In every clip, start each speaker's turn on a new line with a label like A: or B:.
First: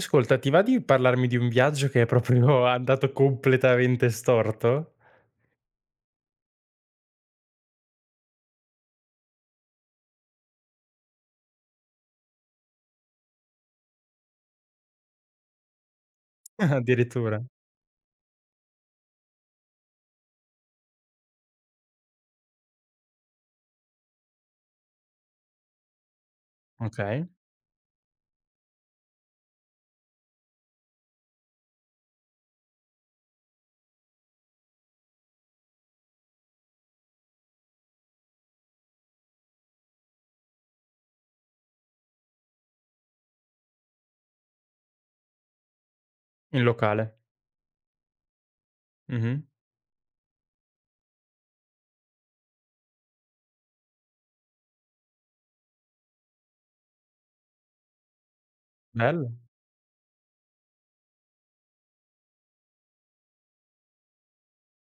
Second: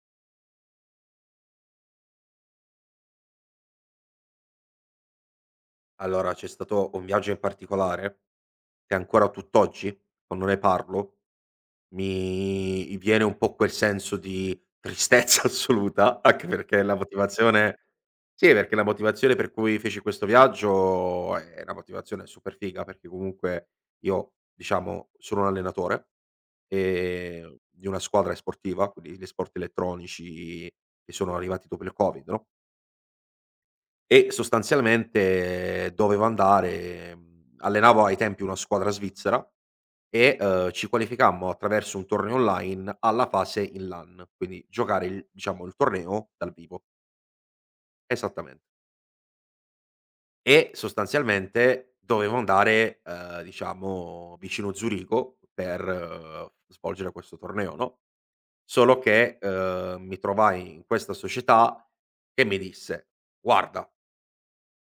A: Ascolta, ti va di parlarmi di un viaggio che è proprio andato completamente storto?
B: Allora, c'è stato un viaggio in particolare che ancora tutt'oggi, quando ne parlo, mi viene un po' quel senso di tristezza assoluta, anche
A: Ah,
B: perché la
A: addirittura?
B: motivazione sì, perché la motivazione per cui feci questo viaggio è una motivazione super figa, perché comunque io, diciamo, sono un allenatore,
A: Okay,
B: di una squadra sportiva, quindi gli sport elettronici che sono arrivati dopo il Covid, no? E sostanzialmente dovevo andare allenavo ai tempi una squadra svizzera e, ci qualificammo attraverso un torneo online alla fase in LAN, quindi giocare il diciamo il torneo dal
A: in
B: vivo,
A: locale.
B: esattamente.
A: Mh-mh.
B: E sostanzialmente dovevo andare, diciamo vicino Zurigo per svolgere questo torneo, no, solo
A: Bello.
B: che, mi trovai in questa società che mi disse: "Guarda,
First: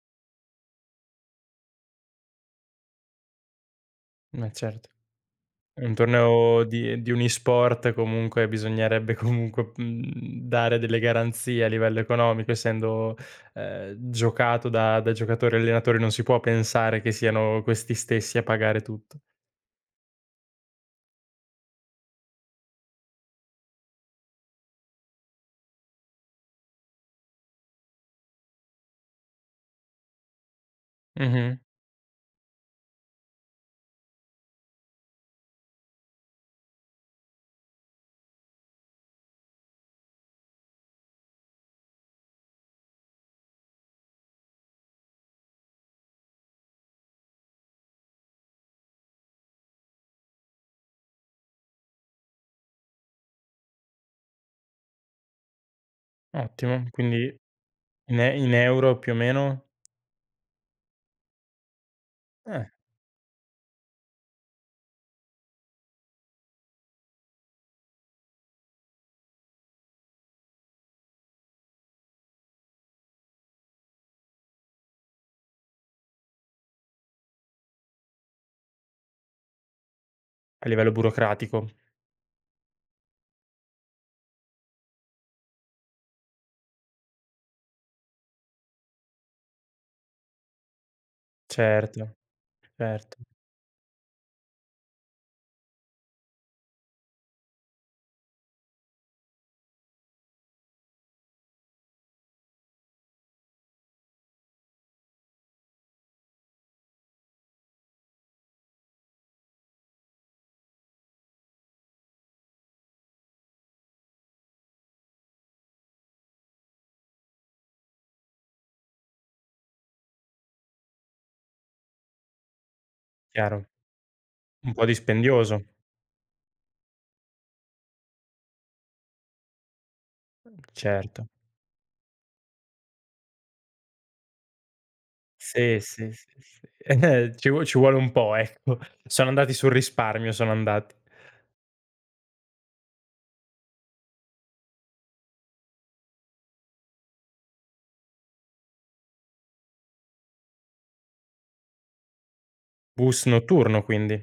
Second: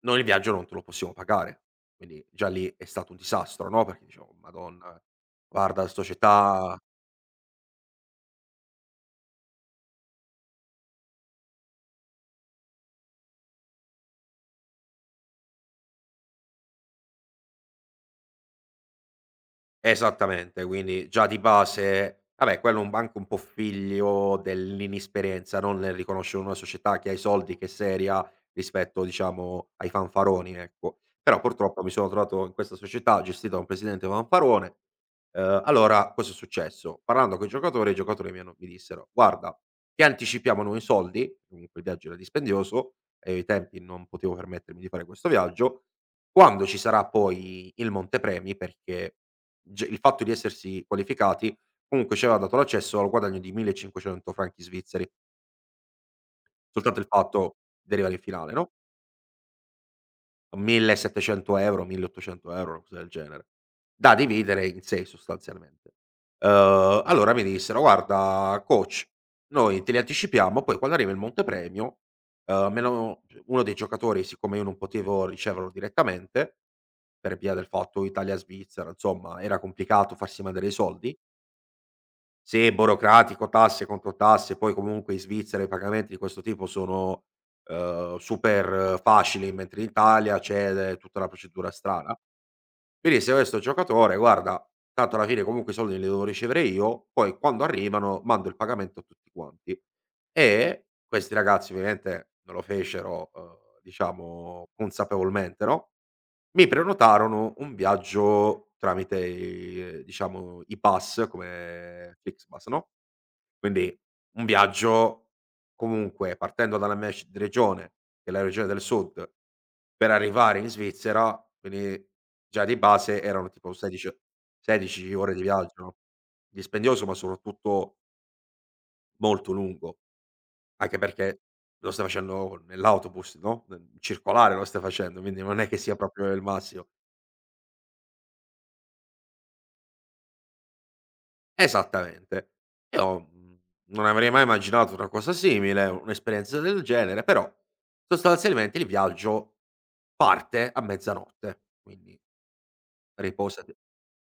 B: noi il viaggio non te lo possiamo pagare", quindi già lì è stato un disastro, no, perché dicevo:
A: Certo.
B: "Madonna, guarda la
A: Un torneo
B: società".
A: di un e-sport comunque bisognerebbe comunque, dare delle garanzie a livello economico, essendo, giocato da giocatori e allenatori, non si può pensare che siano questi stessi a pagare tutto.
B: Esattamente, quindi già di base vabbè quello è un anche un po' figlio dell'inesperienza, non nel riconoscere una società che ha i soldi, che è seria, rispetto diciamo ai fanfaroni, ecco. Però
A: Mh-mh.
B: purtroppo mi sono trovato in questa società gestita da un presidente fanfarone, allora cosa è successo: parlando coi giocatori, i giocatori mi dissero: "Guarda, ti anticipiamo noi i soldi", comunque il viaggio era dispendioso e ai tempi non potevo permettermi di fare questo viaggio, "quando ci sarà poi il montepremi", perché G il fatto di essersi qualificati comunque ci aveva dato l'accesso al guadagno di 1500 franchi svizzeri,
A: Ottimo.
B: soltanto il
A: Quindi
B: fatto di arrivare in finale,
A: in
B: no,
A: euro più o meno?
B: 1.700 €,
A: Eh.
B: 1.800 €, una cosa del genere, da dividere in 6 sostanzialmente. Allora mi dissero: "Guarda coach, noi te li anticipiamo, poi quando arriva il montepremio, me lo" uno dei giocatori, siccome io non potevo riceverlo direttamente, per via del fatto Italia-Svizzera, insomma era complicato farsi mandare
A: A
B: i
A: livello
B: soldi.
A: burocratico,
B: Sì, burocratico, tasse contro tasse, poi comunque in Svizzera i pagamenti di questo tipo sono, super facili, mentre in Italia c'è tutta una procedura strana.
A: certo, certo,
B: Quindi se questo giocatore: "Guarda, tanto alla fine comunque i soldi li devo ricevere io, poi quando arrivano mando il pagamento a tutti quanti". E questi ragazzi ovviamente non lo fecero, diciamo consapevolmente, no, mi prenotarono un viaggio tramite i diciamo i pass come FlixBus, no? Quindi un viaggio comunque partendo dalla mia c regione, che è la regione del sud, per arrivare in Svizzera, quindi già di base erano
A: chiaro.
B: tipo 16 o
A: Un po'
B: 16 ore di
A: dispendioso,
B: viaggio, dispendioso ma soprattutto molto lungo, anche
A: certo.
B: perché lo stai facendo nell'autobus, no, nel circolare lo stai facendo, quindi non è che
A: Sì,
B: sia
A: sì, sì,
B: proprio il
A: sì.
B: massimo.
A: Ci vuole un po', ecco. Sono andati sul risparmio, sono andati.
B: Esattamente. Io, non avrei mai immaginato una cosa simile, un'esperienza del genere, però sostanzialmente il viaggio parte a mezzanotte, quindi
A: Bus
B: riposati
A: notturno quindi.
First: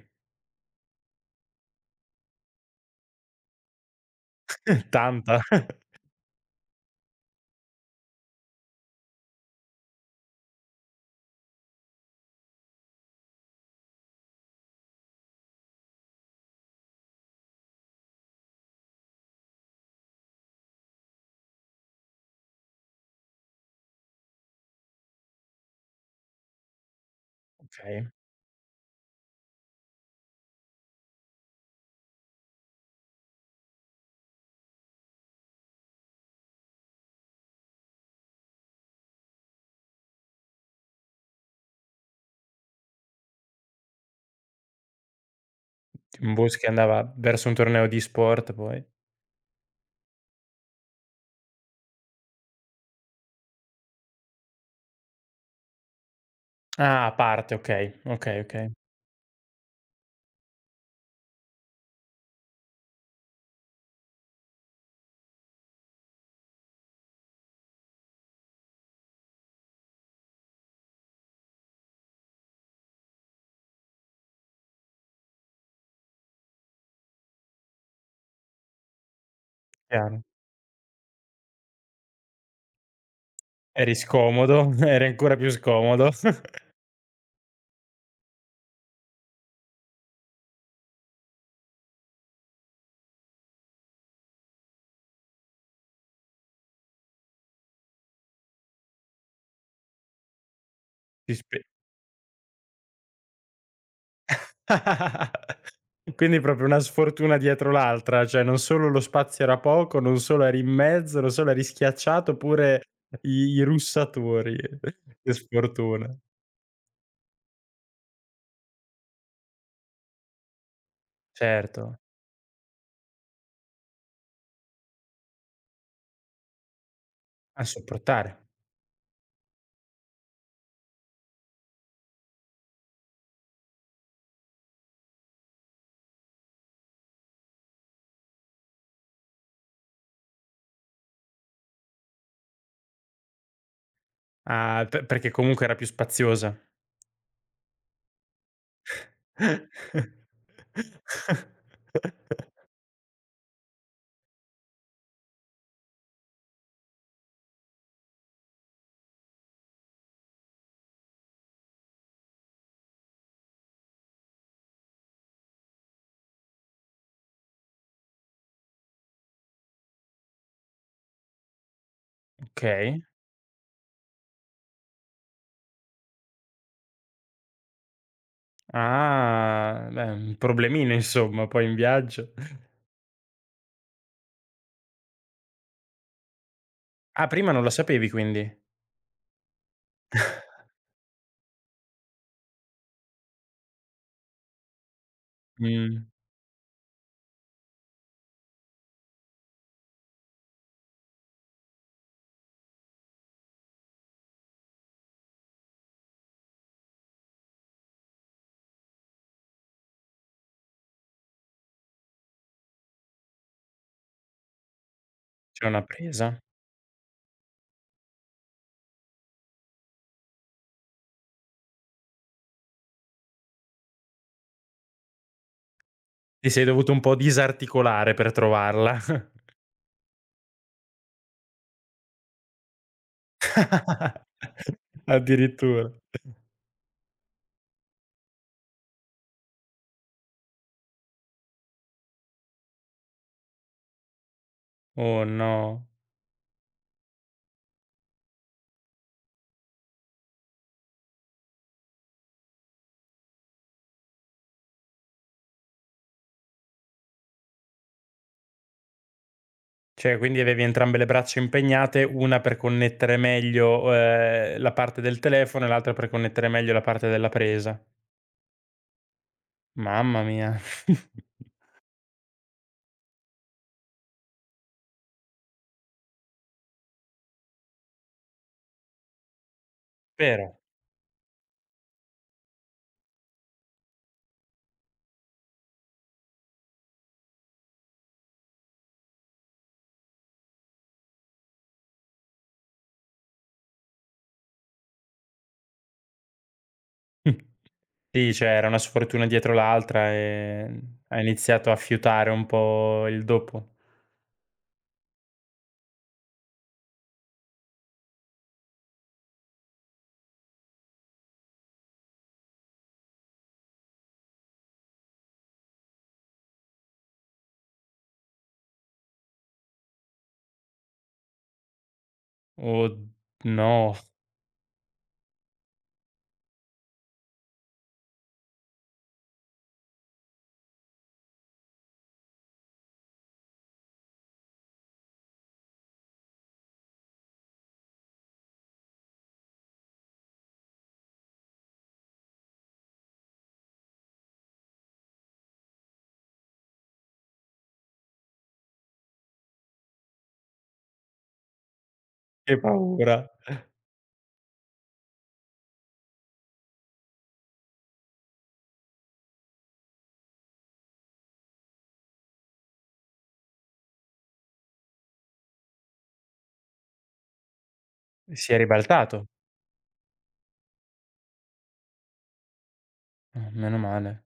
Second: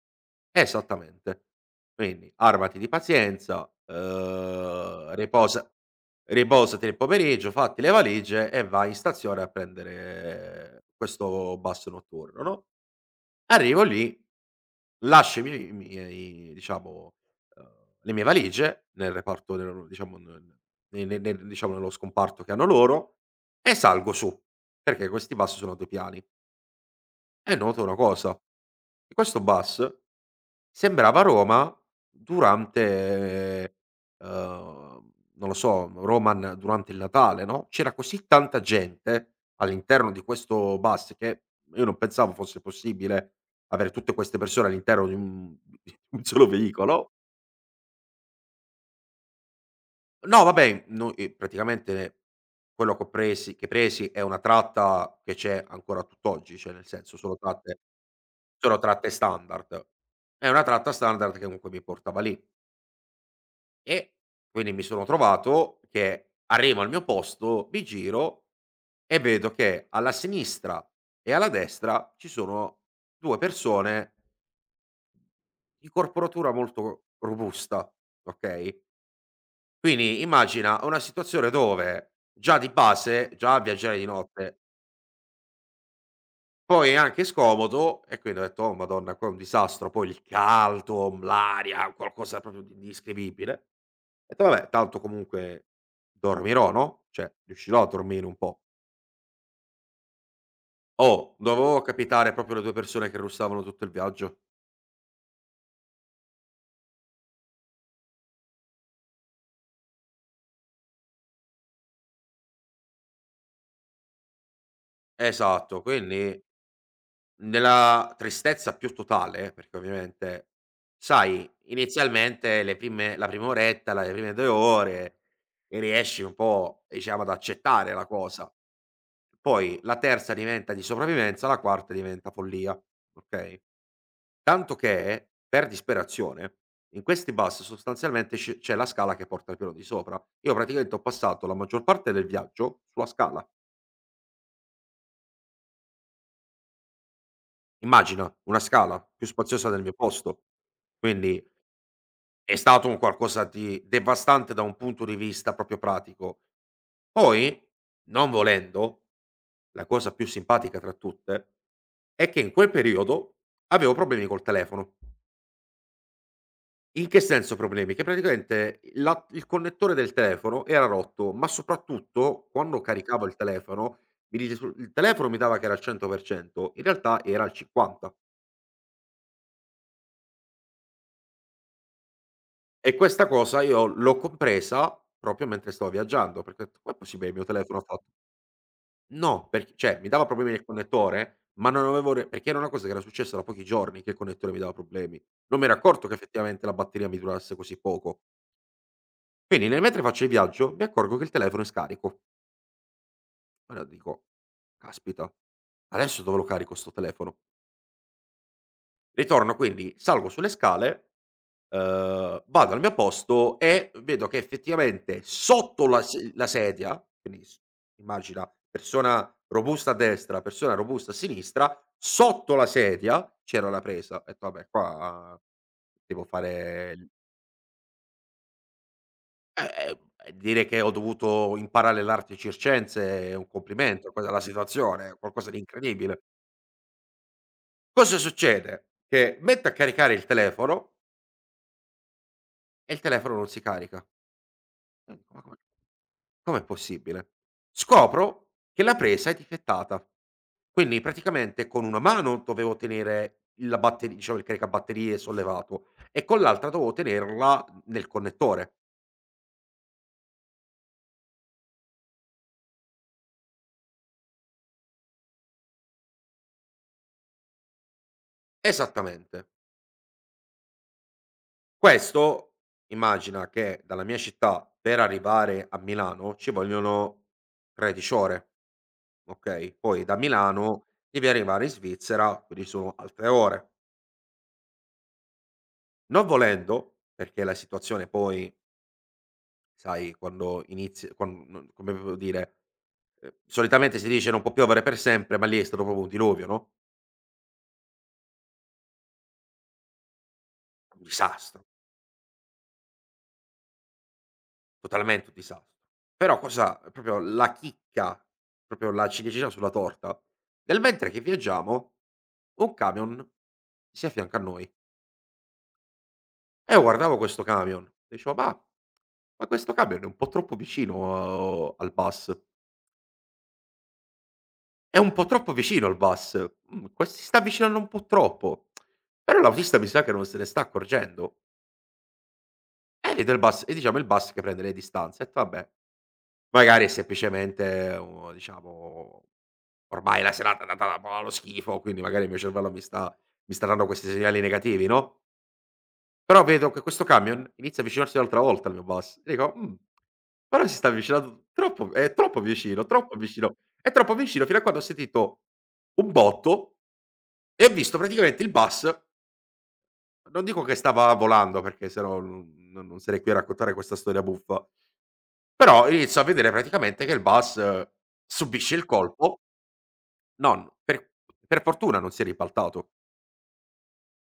B: esattamente. Quindi armati di pazienza,
A: Tanta.
B: riposati nel pomeriggio, fatti le valigie e vai in stazione a prendere questo bus notturno, no, arrivo lì. Lascio i miei diciamo, uhm, le mie valigie nel reparto nel diciamo nel ne ne nel diciamo nello scomparto che hanno loro e salgo su, perché questi bus sono a 2 piani. E noto una
A: Okay.
B: cosa, che questo bus sembrava Roma durante, non lo so, Roman durante il Natale, no, c'era così tanta gente all'interno di questo bus che io non pensavo fosse possibile avere tutte queste persone all'interno di un
A: Un
B: solo
A: bus che andava
B: veicolo.
A: verso un torneo di sport poi.
B: No, vabbè, no praticamente quello che ho presi è una tratta che c'è ancora tutt'oggi, cioè nel
A: Ah, a
B: senso sono
A: parte,
B: tratte.
A: okay, okay, okay,
B: Sono tratte standard. È una tratta standard che comunque mi portava lì e quindi mi sono trovato che arrivo al mio posto, mi giro e vedo che alla sinistra e alla destra ci sono 2 persone di corporatura molto robusta, okay, quindi
A: chiaro.
B: immagina una situazione dove già di base, già a
A: Eri
B: viaggiare di notte.
A: scomodo, eri ancora più scomodo.
B: Poi è anche scomodo e quindi ho detto: "Oh madonna qua è un disastro". Poi il caldo, l'aria, qualcosa proprio di indescrivibile. Ho detto: "Vabbè tanto comunque dormirò, no, cioè riuscirò a dormire un po'".
A: Ti
B: Oh,
A: spe
B: dovevo capitare proprio le 2 persone che russavano tutto il viaggio.
A: Quindi proprio una sfortuna dietro l'altra, cioè non solo lo spazio era poco, non solo eri in mezzo, non solo eri schiacciato, pure i russatori. Che
B: Esatto,
A: sfortuna.
B: quindi nella tristezza più totale, perché ovviamente sai
A: Certo,
B: inizialmente le prime la prima oretta, la le prime 2 ore riesci un po', diciamo, ad
A: a
B: accettare la
A: sopportare.
B: cosa. Poi la terza diventa di sopravvivenza, la quarta diventa follia, okay, tanto che per disperazione in questi bus sostanzialmente sce c'è la scala che porta al piano di sopra. Io praticamente ho passato la maggior parte del viaggio sulla scala.
A: Ah, pe perché comunque era più spaziosa.
B: Immagina una scala più spaziosa del mio posto. Quindi è stato un qualcosa di devastante da un punto di vista proprio pratico. Poi, non volendo, la cosa più simpatica tra tutte è che in quel periodo avevo problemi col telefono. In che senso problemi? Che praticamente la il connettore del telefono era rotto, ma soprattutto quando
A: Okay.
B: caricavo il telefono, mi dice sul il telefono mi dava che era al 100%, in realtà era al 50.
A: Ah, beh, un problemino insomma poi in viaggio.
B: E questa cosa io l'ho compresa proprio mentre stavo viaggiando, perché ho detto: "Com'è
A: Ah,
B: possibile, il mio
A: prima non lo
B: telefono ha fatto".
A: sapevi quindi?
B: No, perch cioè mi dava problemi nel connettore, ma non avevo re perché era una cosa che era successa da pochi giorni che il connettore mi dava problemi. Non mi ero
A: Mh,
B: accorto che effettivamente la batteria mi durasse così poco. Quindi nel mentre faccio il viaggio, mi accorgo che il telefono è scarico. Allora dico: "Caspita, adesso dove lo carico 'sto telefono?". Ritorno quindi, salgo sulle scale, vado al mio posto e vedo che effettivamente
A: c'è una
B: sotto
A: presa.
B: la sedia, quindi s immagina persona robusta a destra, persona robusta a sinistra, sotto la sedia c'era la presa. Ho detto: "Vabbè qua devo
A: Ti sei dovuto
B: fare
A: un
B: l".
A: po' disarticolare per trovarla.
B: eh, ehm, Dire che ho dovuto imparare l'arte circense è un complimento, quella è la situazione, è qualcosa di
A: Addirittura.
B: incredibile. Cosa succede? Che metto a caricare il telefono e il telefono non si carica. E
A: Oh
B: dico: "Ma come,
A: no.
B: com'è possibile?". Scopro che la presa è difettata. Quindi praticamente con una mano dovevo tenere la batteri diciamo il caricabatterie sollevato e con l'altra dovevo tenerla nel connettore.
A: Cioè quindi avevi entrambe le braccia impegnate, una per connettere meglio, la parte del telefono e l'altra per connettere meglio la parte della presa.
B: Esattamente.
A: Mamma mia.
B: Questo, immagina che dalla mia città per arrivare a Milano ci vogliono 13 ore. Okay, poi da
A: Però
B: Milano devi arrivare in Svizzera, quindi sono altre ore. Non volendo, perché la situazione poi sai quando inizi quan non come devo dire, solitamente si dice: "Non può piovere per sempre", ma lì è stato proprio un diluvio, no,
A: sì, cioè era una sfortuna dietro l'altra,
B: un
A: hai
B: disastro,
A: iniziato a fiutare un po' il dopo.
B: totalmente un disastro. Però cosa, proprio la chicca, proprio la ciliegina sulla torta, nel mentre che viaggiamo un camion si affianca a noi. E io guardavo questo camion, dicevo: Ma questo camion è un po' troppo vicino al bus.
A: Oh no,
B: È un po' troppo vicino al bus". Mhmm, que Si sta avvicinando un po' troppo. Però l'autista mi sa che non se ne sta accorgendo. E vede il bus e diciamo il bus che prende le distanze. Ho detto: "Vabbè, magari è semplicemente u diciamo ormai la serata è andata allo schifo, quindi magari il mio cervello mi sta dando questi segnali negativi", no? Però vedo che questo camion inizia a avvicinarsi un'altra volta al mio bus. E dico: però si sta avvicinando troppo, è troppo
A: che
B: vicino, troppo
A: paura.
B: vicino". È troppo vicino fino a quando ho sentito un botto e ho visto praticamente il bus, non dico che stava volando perché se no non sarei qui a raccontare questa storia buffa, però inizio a vedere praticamente che il bus
A: Si è
B: subisce il
A: ribaltato?
B: colpo. Non per Per fortuna non si è ribaltato.
A: Ah, meno male.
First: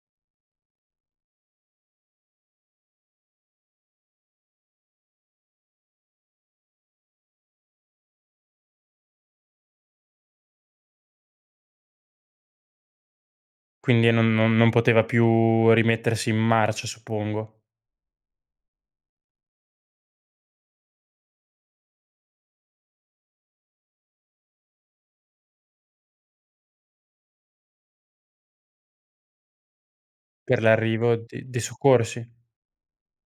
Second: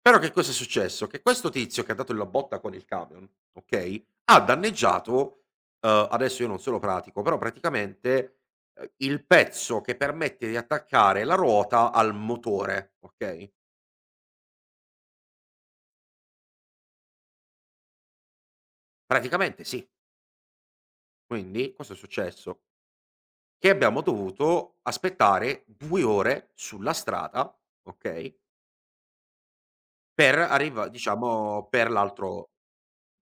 B: Però che cosa è successo? Che questo tizio che ha dato la botta con il camion, okay, ha danneggiato, adesso io non se lo pratico, però praticamente, il pezzo che permette di attaccare la ruota al motore, okay?
A: Quindi non poteva più rimettersi in marcia, suppongo,
B: Praticamente sì. Quindi cosa è successo? Che abbiamo dovuto aspettare 2 ore sulla strada, okay, per
A: per
B: arriva
A: l'arrivo di dei
B: diciamo per
A: soccorsi.
B: l'altro.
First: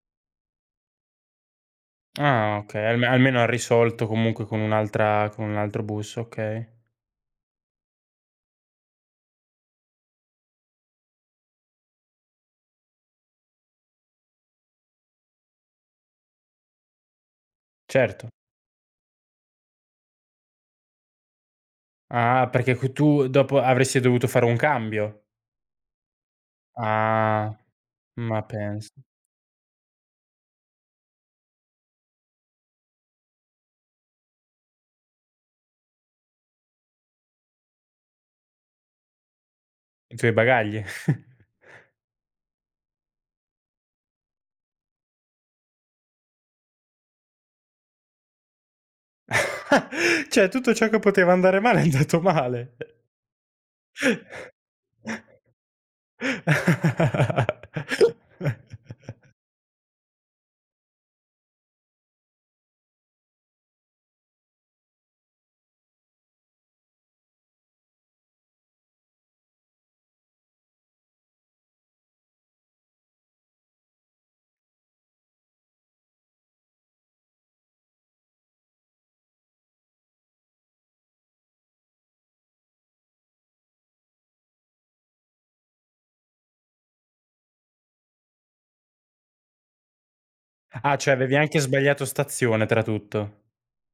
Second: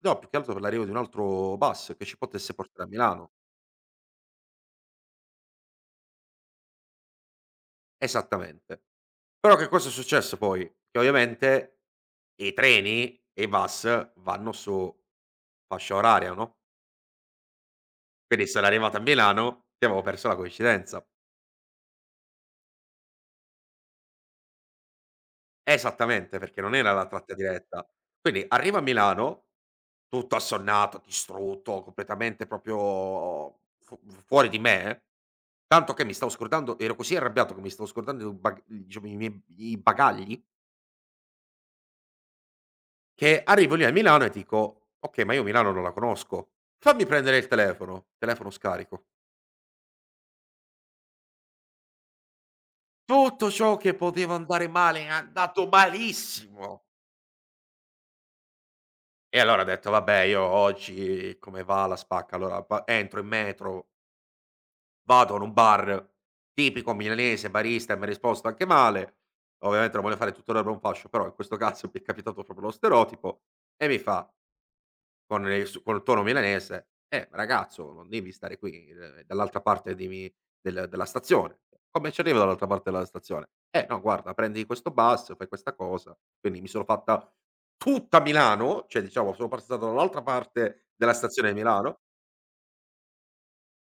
B: No, più che altro per l'arrivo di un altro bus che ci potesse
A: Ah,
B: portare
A: okay,
B: a Milano.
A: almeno ha risolto comunque con un'altra con un altro bus, okay.
B: Esattamente. Però che cosa è successo poi? Che ovviamente i treni e i bus vanno su fascia oraria, no,
A: Certo.
B: quindi sono arrivato a Milano e avevo perso la coincidenza.
A: Ah, perché co tu dopo avresti dovuto fare un cambio.
B: Esattamente, perché non era la tratta
A: Ah,
B: diretta.
A: ma
B: Quindi arrivo a
A: pensa.
B: Milano, tutto assonnato, distrutto, completamente proprio fu fuori di me, tanto che mi stavo scordando ero così arrabbiato che mi stavo scordando i bag diciamo i miei i
A: I tuoi
B: bagagli.
A: bagagli.
B: Che arrivo lì a Milano e dico: "Okay, ma io Milano non la conosco. Fammi prendere il telefono". Telefono scarico.
A: Cioè tutto ciò che poteva andare male è andato male.
B: Tutto ciò che poteva andare male è andato malissimo. E allora ho detto: "Vabbè, io oggi come va la spacca". Allora va, entro in metro, vado in un bar tipico milanese, barista e mi ha risposto anche male. Ovviamente non voglio fare tutto l'erba un fascio, però in questo caso mi è capitato proprio lo stereotipo e mi fa, con il s col tono milanese: ragazzo, non devi stare qui, dall'altra parte di mi del della stazione". "Come ci arrivo dall'altra parte della stazione?" No, guarda, prendi questo bus, fai questa cosa". Quindi mi sono fatta tutta Milano, cioè diciamo sono passato dall'altra parte
A: Ah,
B: della
A: cioè avevi
B: stazione di
A: anche
B: Milano.
A: sbagliato stazione tra tutto.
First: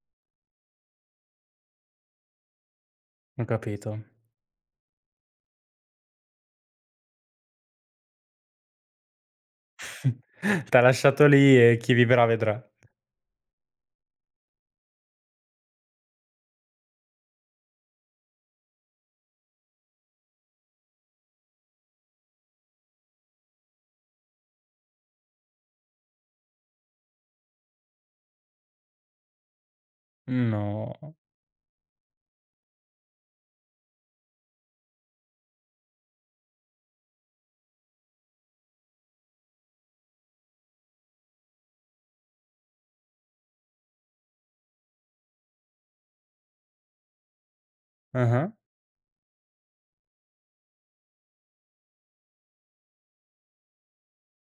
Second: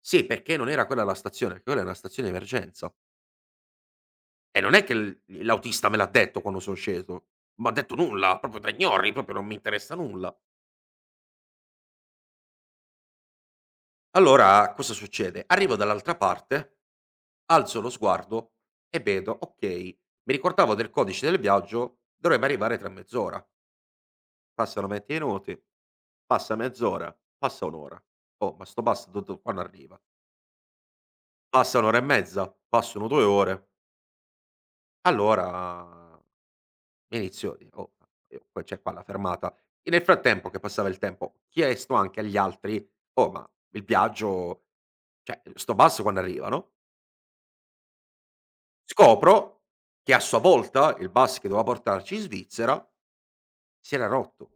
B: Sì, perché non era quella la stazione, perché quella è una stazione di emergenza.
A: Ho capito.
B: E non è che l'autista me l'ha detto quando son sceso, m'ha detto nulla, proprio tra ignori, proprio non mi interessa nulla.
A: T'ha lasciato lì e chi vivrà vedrà.
B: Allora cosa succede: arrivo dall'altra parte, alzo lo sguardo e vedo: okay, mi ricordavo del codice del viaggio, dovrebbe arrivare tra mezz'ora. Passano 20 minuti, passa mezz'ora, passa 1 ora. Oh, ma 'sto bastardo do quando arriva?
A: No.
B: Passa 1 ora e mezza, passano 2 ore. Allora inizio di oh, io qua, c'è qua la fermata. E nel frattempo che passava il tempo, ho chiesto anche agli altri: "Oh, ma il viaggio, cioè, 'sto basso quando arriva, no?".
A: Ah-ah.
B: Scopro che a sua volta il bus che doveva portarci in Svizzera si era rotto.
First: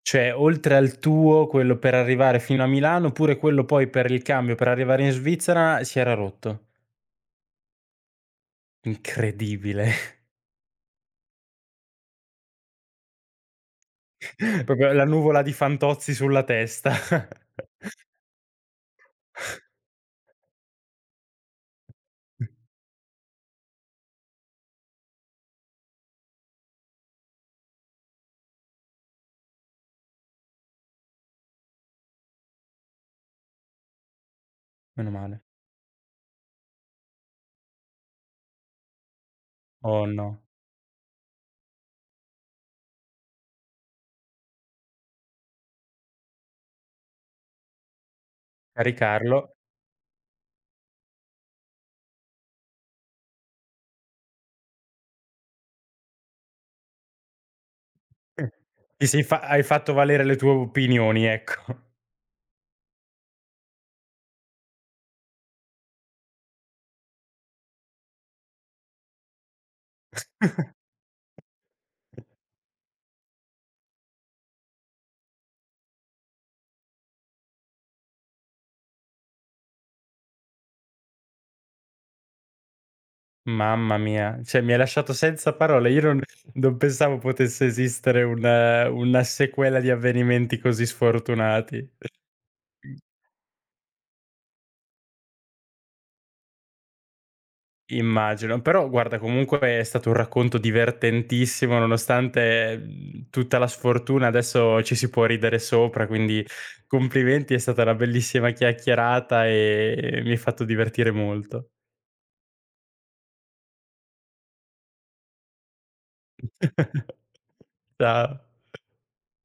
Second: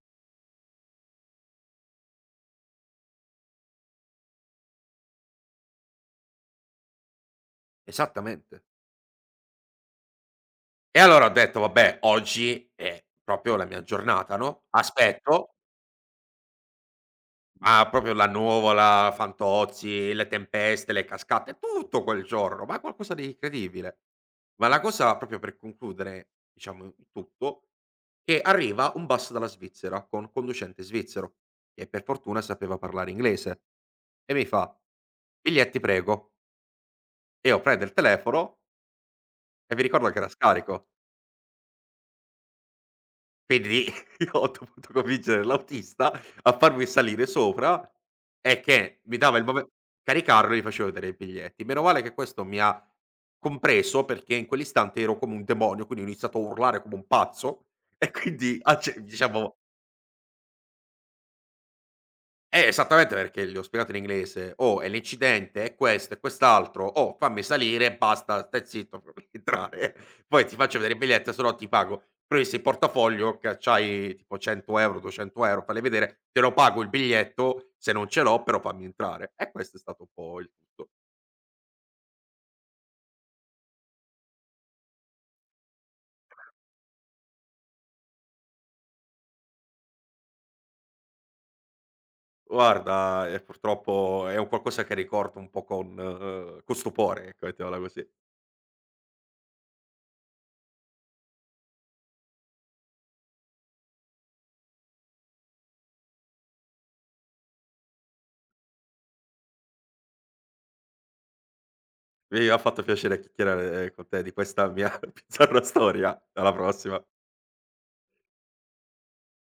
A: Cioè, oltre al tuo, quello per arrivare fino a Milano, pure quello poi per il cambio per arrivare in Svizzera si era rotto.
B: Esattamente.
A: Incredibile.
B: E allora ho detto: "Vabbè, oggi è proprio la mia giornata, no,
A: Proprio la nuvola di
B: aspetto".
A: Fantozzi sulla testa.
B: Ma proprio la nuvola, Fantozzi, le tempeste, le cascate, tutto quel giorno, ma qualcosa di incredibile. Ma la cosa, proprio per concludere, diciamo, il tutto, che arriva un bus dalla Svizzera con conducente svizzero, che per fortuna sapeva parlare inglese e mi fa:
A: Meno male.
B: "Biglietti prego". E io prendo il telefono e mi
A: Oh
B: ricordo che era
A: no,
B: scarico. Quindi lì io ho dovuto convincere l'autista a farmi salire sopra e che mi dava il
A: caricarlo.
B: mome caricarlo e gli facevo vedere i biglietti. Meno male che questo mi ha compreso, perché in quell'istante ero come un demonio, quindi ho iniziato a urlare come un pazzo e quindi acce
A: Ti sei fa
B: diciamo
A: Hai fatto valere le tue opinioni, ecco.
B: esattamente, perché gli ho spiegato in inglese: "Oh, è l'incidente, è questo, è quest'altro. Oh, fammi salire e basta, stai zitto, fammi entrare. Poi ti faccio vedere il biglietto, se no ti pago. Però se in portafoglio che c'hai tipo 100€, 200€, falli vedere, te lo pago il biglietto, se non ce l'ho, però fammi entrare". E questo è stato un po' il tutto.
A: Mamma mia, cioè mi hai lasciato senza parole. Io non Non pensavo potesse esistere un una sequela di avvenimenti così sfortunati.
B: Guarda, purtroppo è un qualcosa che ricordo un po' con stupore, ecco, mettiamola così.
A: Immagino, però guarda comunque è stato un racconto divertentissimo nonostante, tutta la sfortuna, adesso ci si può ridere sopra, quindi complimenti, è stata una bellissima chiacchierata e mi hai fatto divertire molto.
B: Mi ha fatto piacere chiacchierare, con te di questa mia bizzarra storia. Alla prossima.
A: Ciao.